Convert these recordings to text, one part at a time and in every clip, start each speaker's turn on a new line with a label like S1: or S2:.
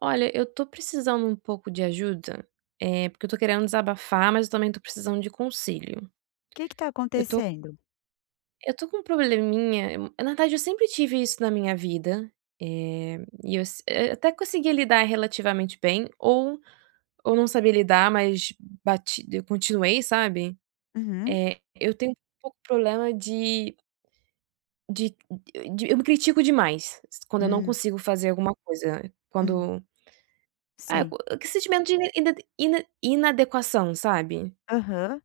S1: Olha, eu estou precisando um pouco de ajuda. Eh, porque eu estou querendo desabafar, mas eu também estou precisando de conselho.
S2: Que que está
S1: Eu tô
S2: acontecendo?
S1: eu tô com um probleminha, na verdade, eu sempre tive isso na minha vida. Eh, e as eu até conseguia lidar relativamente bem ou ou não sabia lidar, mas bati eu continuei, sabe,
S2: Uhum.
S1: eh, eu tenho um pouco problema de, de eu de eu me critico demais, quando eu não
S2: Hum.
S1: consigo fazer alguma coisa,
S2: Hum.
S1: quando é
S2: Sim.
S1: qua que sentimento de in inad ina inadequação, sabe.
S2: Aham.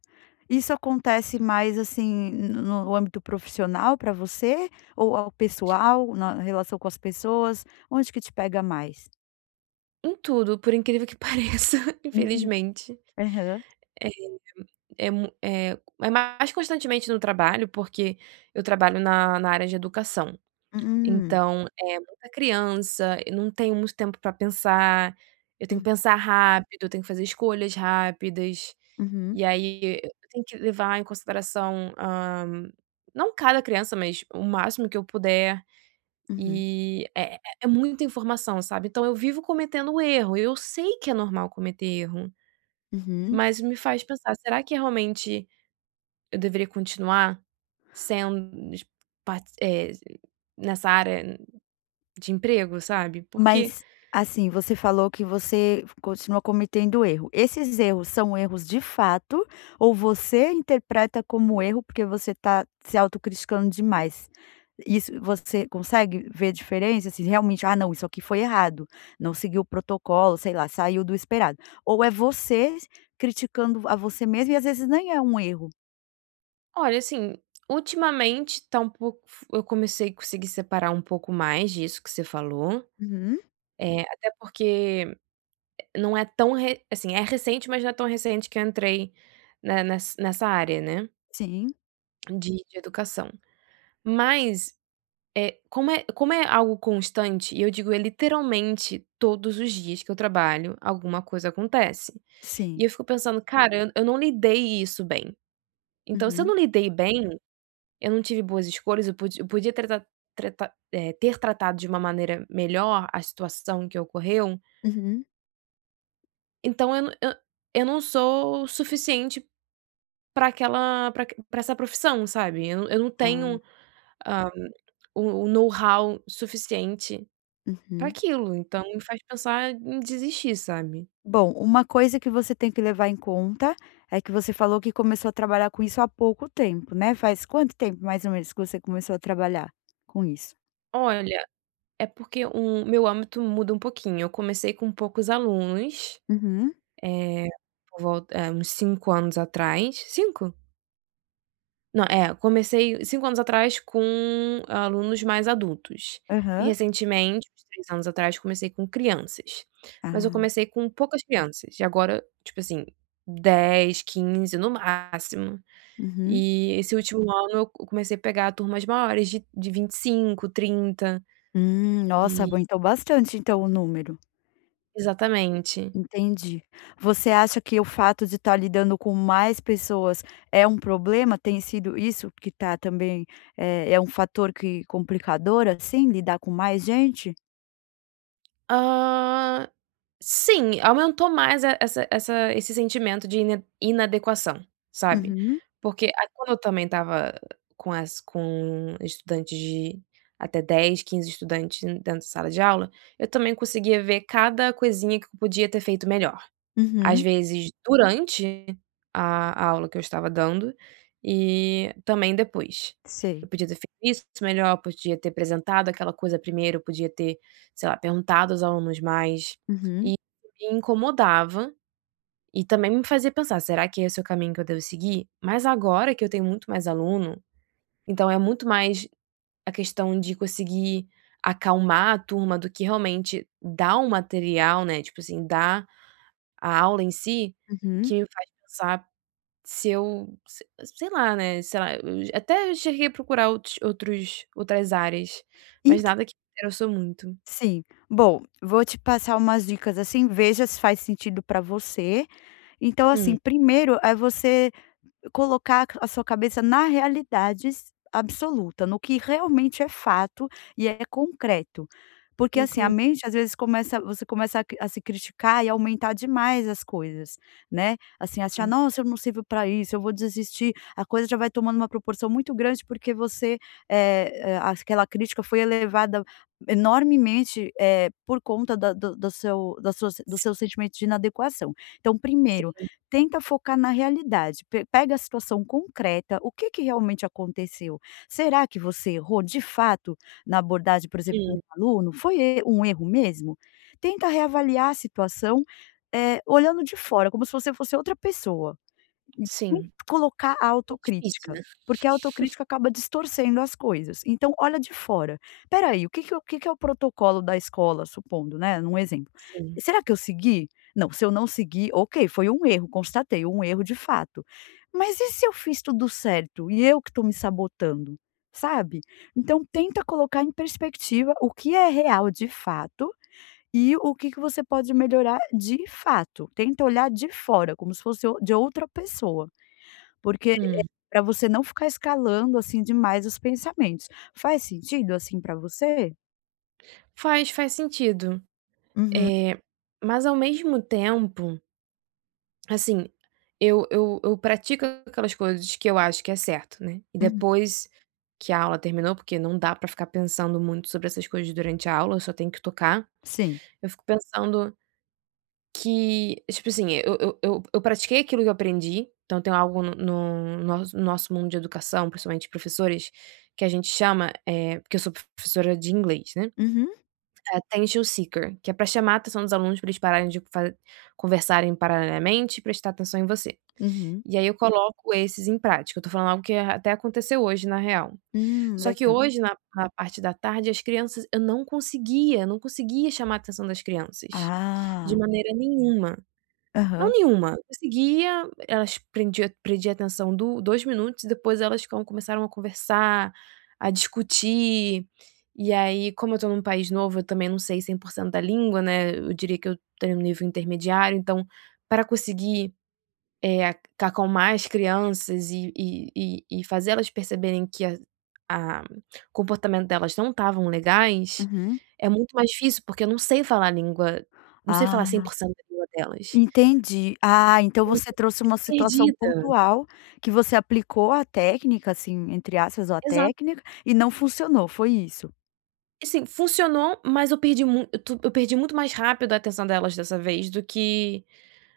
S2: Isso acontece mais assim no no âmbito profissional pra você, ou ao pessoal, na relação com as pessoas, onde que te pega mais?
S1: Em tudo, por incrível que pareça
S2: Uhum.
S1: infelizmente.
S2: Aham.
S1: É é mu é é mais constantemente no trabalho, porque eu trabalho na na área de educação,
S2: Hum.
S1: então é muita criança. Eu não tenho muito tempo para pensar. Eu tenho que
S2: Hum.
S1: pensar rápido eu tenho que fazer escolhas rápidas,
S2: Uhum.
S1: e aí e eu tenho que levar em consideração, ah, não cada criança, mas o máximo que eu puder.
S2: Uhum.
S1: E é é é muita informação, sabe. Então eu vivo cometendo erro. Eu sei que é normal cometer erro.
S2: Uhum.
S1: Mas me faz pensar: "Será que realmente eu deveria continuar sendo dis par eh, nessa área de emprego", sabe, porque
S2: Mas assim, você falou que você continua cometendo erro. Esses erros, são erros de fato ou você interpreta como erro, porque você está se autocriticando demais? Isso você consegue ver diferença assim, realmente: "Ah não, isso aqui foi errado, não seguiu o protocolo", sei lá, "saiu do esperado", ou é você criticando a você mesmo e às vezes nem é um erro?
S1: Olha assim, ultimamente está um pouco f eu comecei conseguir separar um pouco mais disso que você falou,
S2: Uhum.
S1: eh, até porque não é tão re assim é recente, mas não é tão recente que entrei na na ness nessa área, né
S2: Sim.
S1: de de educação, mas, eh, como é como é algo constante, e eu digo é literalmente todos os dias que eu trabalho, alguma coisa acontece, e
S2: Sim.
S1: eu fico pensando: "Cara, eu, eu não lidei isso bem". Então, se eu
S2: Uhum.
S1: não lidei bem, eu não tive boas escolhas. Eu pod eu podia t tra trata eh, ter tratado de uma maneira melhor a situação que ocorreu.
S2: Uhum.
S1: Então eu n eu eu não sou suficiente, para aquela, para aq para essa profissão, sabe, eu não eu não tenho,
S2: Ah.
S1: ah, o o know-how suficiente para
S2: Uhum.
S1: aquilo, então me faz pensar em desistir, sabe.
S2: Bom, uma coisa que você tem que levar em conta, é que você falou que começou a trabalhar com isso há pouco tempo, né, faz quanto tempo mais ou menos que você começou a trabalhar com isso?
S1: Olha, é porque o meu âmbito muda um pouquinho, eu comecei com poucos alunos,
S2: Uhum.
S1: eh, por vol é uns 5 anos atrás, 5? Não, é, comecei 5 anos atrás com alunos mais adultos e
S2: Aham.
S1: recentemente, uns 3 anos atrás, comecei com crianças, mas eu
S2: Ah.
S1: comecei com poucas crianças, e agora, tipo, assim, 10, 15, no máximo,
S2: Uhum.
S1: e esse último ano eu comecei a pegar turmas maiores de de 25, 30,
S2: Hum, nossa,
S1: e
S2: aguentou bastante, então o número.
S1: Exatamente.
S2: Entendi, você acha que o fato de estar lidando com mais pessoas é um problema? Tem sido isso que está também é é um fator que complicador, assim lidar com mais gente?
S1: Ah, sim, aumentou mais e essa essa esse sentimento de in inadequação, sabe,
S2: Uhum.
S1: porque a quando eu também estava com as com estudantes de até 10, 15 estudantes dentro da sala de aula, eu também conseguia ver cada coisinha que podia ter feito melhor, às
S2: Uhum.
S1: vezes, durante a aula que eu estava dando e também depois, eu
S2: Sei.
S1: podia ter feito isso melhor, podia ter apresentado aquela coisa primeiro, eu podia ter, sei lá, perguntado aos alunos mais, e
S2: Uhum.
S1: me incomodava, e também me fazia pensar: "Será que esse é o caminho que eu devo seguir", mas agora que eu tenho muito mais aluno, então é muito mais a questão de conseguir acalmar a turma do que realmente dar o material, né, tipo, assim, dá a aula em si,
S2: Uhum.
S1: que me faz pensar se eu se sei lá, né, sei lá, eu até cheguei a procurar outros outros outras áreas, mas
S2: Ent
S1: nada que me interessou muito.
S2: Sim, bom, vou te passar umas dicas assim, veja se faz sentido pra você. Então,
S1: Hum.
S2: assim, primeiro é você colocar a sua cabeça na realidades absoluta, no que realmente é fato e é concreto. Porque, assim, a
S1: Inconsci
S2: mente às vezes começa você começa a cri a se criticar e aumentar demais as coisas, né, assim, achar:
S1: Hum.
S2: "Nossa eu não sirvo pra isso, eu vou desistir". A coisa já vai tomando uma proporção muito grande, porque você, é é, as aquela crítica foi elevada enormemente, eh, por conta da do do seu da sua do
S1: Sim.
S2: seu sentimentos de inadequação. Então, primeiro
S1: Sim.
S2: tenta focar na realidade, pe pega a situação concreta, o que que realmente aconteceu. Será que você errou, de fato, na abordagem, por exemplo, com um
S1: Sim.
S2: aluno? Foi e um erro mesmo? Tenta reavaliar a situação, eh, olhando de fora, como se você fosse outra pessoa,
S1: Sim,
S2: colocar a
S1: é difícil,
S2: autocrítica,
S1: né.
S2: porque a autocrítica acaba distorcendo as coisas, então, olha de fora: "Espera aí, o que que é o o que que é o protocolo da escola, supondo, né, num exemplo,
S1: Sim.
S2: será que eu segui? Não, se eu não segui, ok, foi um erro, constatei um erro de fato. Mas e se eu fiz tudo certo e eu que estou me sabotando", sabe. Então, tenta colocar em perspectiva o que é real, de fato, e o que que você pode melhorar, de fato. Tenta olhar de fora, como se fosse o de outra pessoa, porque é
S1: Hum.
S2: para você não ficar escalando, assim, demais os pensamentos. Faz sentido, assim, para você?
S1: Faz, faz sentido,
S2: Uhum.
S1: eh, mas ao mesmo tempo assim eu eu eu pratico aquelas coisas que eu acho que é certo, né. E
S2: Hum.
S1: depois que a aula terminou, porque não dá para ficar pensando muito sobre essas coisas durante a aula, eu só tenho que tocar.
S2: Sim.
S1: Eu fico pensando que tipo assim eu eu eu eu pratiquei aquilo que eu aprendi. Então tenho algo no no nosso nosso mundo de educação, principalmente professores que a gente chama, é porque eu sou professora de inglês, né,
S2: Uhum.
S1: attention seeker, que é para chamar a atenção dos alunos para eles pararem de fa conversarem paralelamente e prestar atenção em você.
S2: Uhum.
S1: E aí eu coloco esses em prática. Eu estou falando algo que até aconteceu hoje na real.
S2: Hum,
S1: Só que
S2: legal.
S1: hoje na na parte da tarde, as crianças eu não conseguia eu não conseguia chamar a atenção das crianças de
S2: Ah.
S1: maneira nenhuma. Não
S2: Aham.
S1: nenhuma, conseguia elas prendia prendia atenção do dois minutos e depois elas com começaram a conversar, a discutir. E aí, como eu estou num país novo, eu também não sei 100% da língua, né. Eu diria que eu tenho um nível intermediário, então para conseguir, eh, acalmar as crianças e e e e fazer elas perceberem que a a comportamento delas não estavam legais
S2: Uhum.
S1: é muito mais difícil, porque eu não sei falar língua, não sei
S2: Ah.
S1: falar 100% da língua delas.
S2: Entendi. Ah, então
S1: Me
S2: você
S1: senti
S2: trouxe uma situação
S1: perdida.
S2: pontual, que você aplicou a técnica assim, entre aspas, ou a
S1: Exato.
S2: técnica e não funcionou. Foi isso?
S1: E sim funcionou, mas eu perdi muit tu eu perdi muito mais rápido a atenção delas dessa vez do que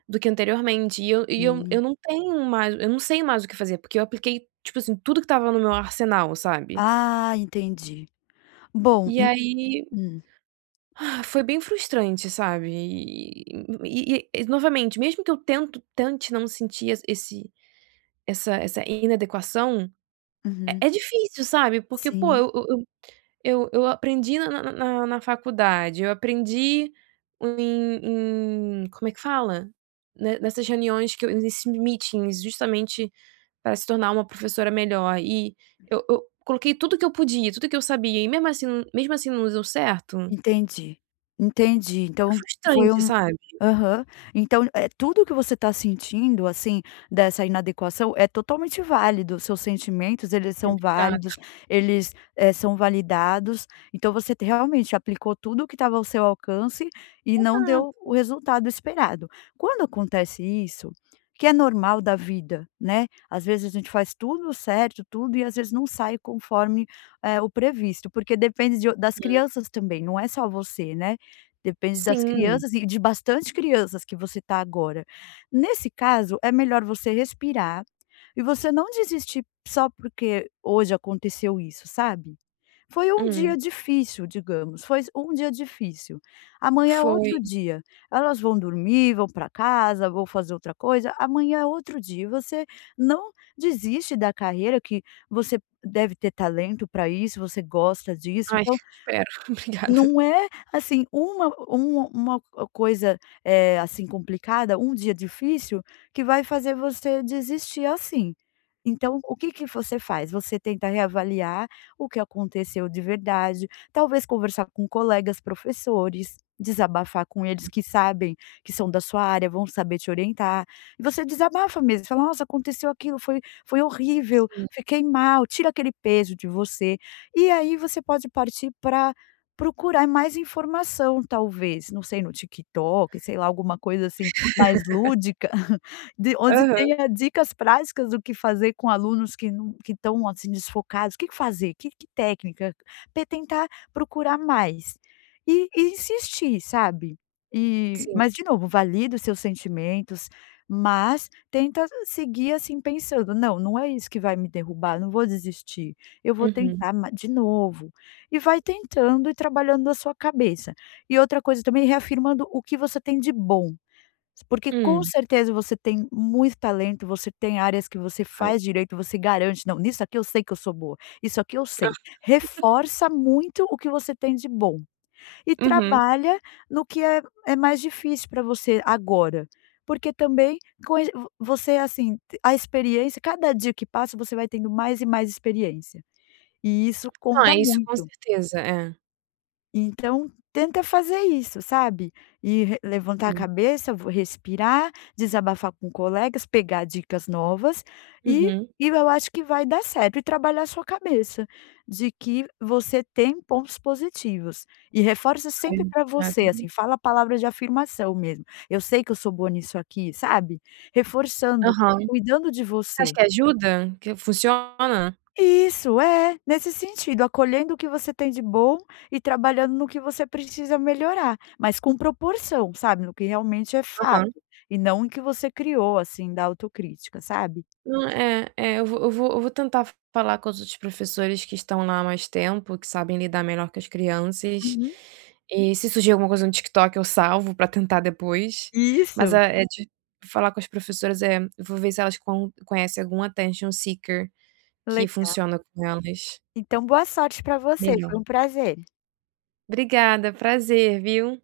S1: do que anteriormente. E eu e eu eu
S2: Hum.
S1: não tenho mais eu não sei mais o que fazer, porque eu apliquei tipo assim, tudo que estava no meu arsenal, sabe?
S2: Ah, entendi bom
S1: E
S2: u
S1: aí,
S2: hum.
S1: foi bem frustrante, sabe e e e e novamente, mesmo que eu tento tente não sentir esse essa essa inadequação é
S2: Uhum.
S1: é difícil, sabe porque pô,
S2: Sim.
S1: eu eu eu eu eu aprendi na na na na na faculdade, eu aprendi em em como é que fala? Ne nessas reuniões que eu nesse, meetings justamente para se tornar uma professora melhor e eu eu coloquei tudo que eu podia, tudo o que eu sabia e mesmo assim mesmo assim não deu certo.
S2: Entendi, entendi,
S1: É
S2: então foi
S1: frustrante,
S2: um
S1: sabe?
S2: aham, então é tudo o que você tá sentindo assim dessa inadequação é totalmente válido seus sentimentos, eles
S1: Ai,
S2: são
S1: obrigada.
S2: válidos, eles, eh, são validados. Então você realmente aplicou tudo que estava ao seu alcance, e não
S1: Exato.
S2: deu o resultado esperado. Quando acontece isso que é normal da vida, né, às vezes a gente faz tudo certo, tudo e, às vezes não sai conforme, eh, o previsto, porque depende de o das
S1: Hum.
S2: crianças também. Não é só você, né. Depende das
S1: Sim.
S2: crianças e de bastante crianças que você está agora. Nesse caso, é melhor você respirar e você não desistir só porque hoje aconteceu isso sabe. Foi um
S1: Hum.
S2: dia difícil, digamos, foi um dia difícil. Amanhã é
S1: Foi.
S2: outro dia. Elas vão dormir, vão para casa, vão fazer outra coisa. Amanhã é outro dia. E você não desiste da carreira que você deve ter talento para isso. Você gosta disso,
S1: Ai,
S2: então
S1: espero. Obrigada.
S2: não é assim, uma um uma co coisa, eh, assim complicada, um dia difícil que vai fazer você desistir assim. Então, o que que você faz? Você tenta reavaliar o que aconteceu de verdade, talvez conversar com colegas professores, desabafar com eles que sabem que são da sua área, vão saber te orientar, e você desabafa mesmo fala: "Nossa, aconteceu aquilo foi foi horrível,
S1: Sim.
S2: fiquei mal", tira aquele peso de você. E aí você pode partir para procurar mais informação talvez não sei no TikTok, sei lá alguma coisa assim mais lúdica, de onde
S1: Aham.
S2: tenha dicas práticas do que fazer com alunos que não que estão assim desfocados. O que que fazer? Que que técnica? Te tentar procurar mais, e e insistir, sabe e
S1: Sim.
S2: mas de novo valida os seus sentimentos, mas tenta seguir assim pensando: "Não, não é isso que vai me derrubar. Não vou desistir, eu vou
S1: Uhum.
S2: tentar ma de novo", e vai tentando e trabalhando a sua cabeça e outra coisa também reafirmando o que você tem de bom. Porque com
S1: Hum.
S2: certeza você tem muito talento. Você tem áreas que você
S1: Ai.
S2: faz direito, você garante: "Não nisso aqui eu sei que eu sou boa isso aqui eu
S1: Ah.
S2: sei". Reforça muito o que você tem de bom, e
S1: Uhum.
S2: trabalha no que é é mais difícil pra você agora, porque também com e vo você assim a experiência, cada dia que passa, você vai tendo mais e mais experiência e isso
S1: Não
S2: conta
S1: é isso com
S2: muito.
S1: certeza, é.
S2: Então tenta fazer isso, sabe, e re levantar a
S1: Sim.
S2: cabeça, respirar, desabafar com colegas, pegar dicas novas e
S1: Uhum.
S2: e eu acho que vai dar certo e trabalhar a sua cabeça de que você tem pontos positivos, e reforça
S1: Ai
S2: sempre para
S1: obrigado,
S2: você
S1: viu.
S2: assim fala a palavra de afirmação mesmo. "Eu sei que eu sou boa nisso aqui", sabe, reforçando,
S1: Aham. Você
S2: cuidando de
S1: acha
S2: você.
S1: que ajuda? Que funciona?
S2: Isso, é, nesse sentido, acolhendo o que você tem de bom e trabalhando no que você precisa melhorar, mas com proporção, sabe no que realmente é fato,
S1: Aham.
S2: e não o que você criou assim da autocrítica, sabe.
S1: Não é é, eu vou eu vou eu vou tentar falar com os outros professores que estão lá há mais tempo, que sabem lidar melhor com as crianças,
S2: Uhum.
S1: e se surgir alguma coisa no TikTok, eu salvo para tentar depois, mas
S2: Isso.
S1: é é de falar com as professoras é eu vou ver se elas con conhecem algum attention seeker que
S2: Legal.
S1: funciona com elas
S2: Então, boa sorte para você.
S1: melhor.
S2: Foi um prazer.
S1: Obrigada, prazer, viu.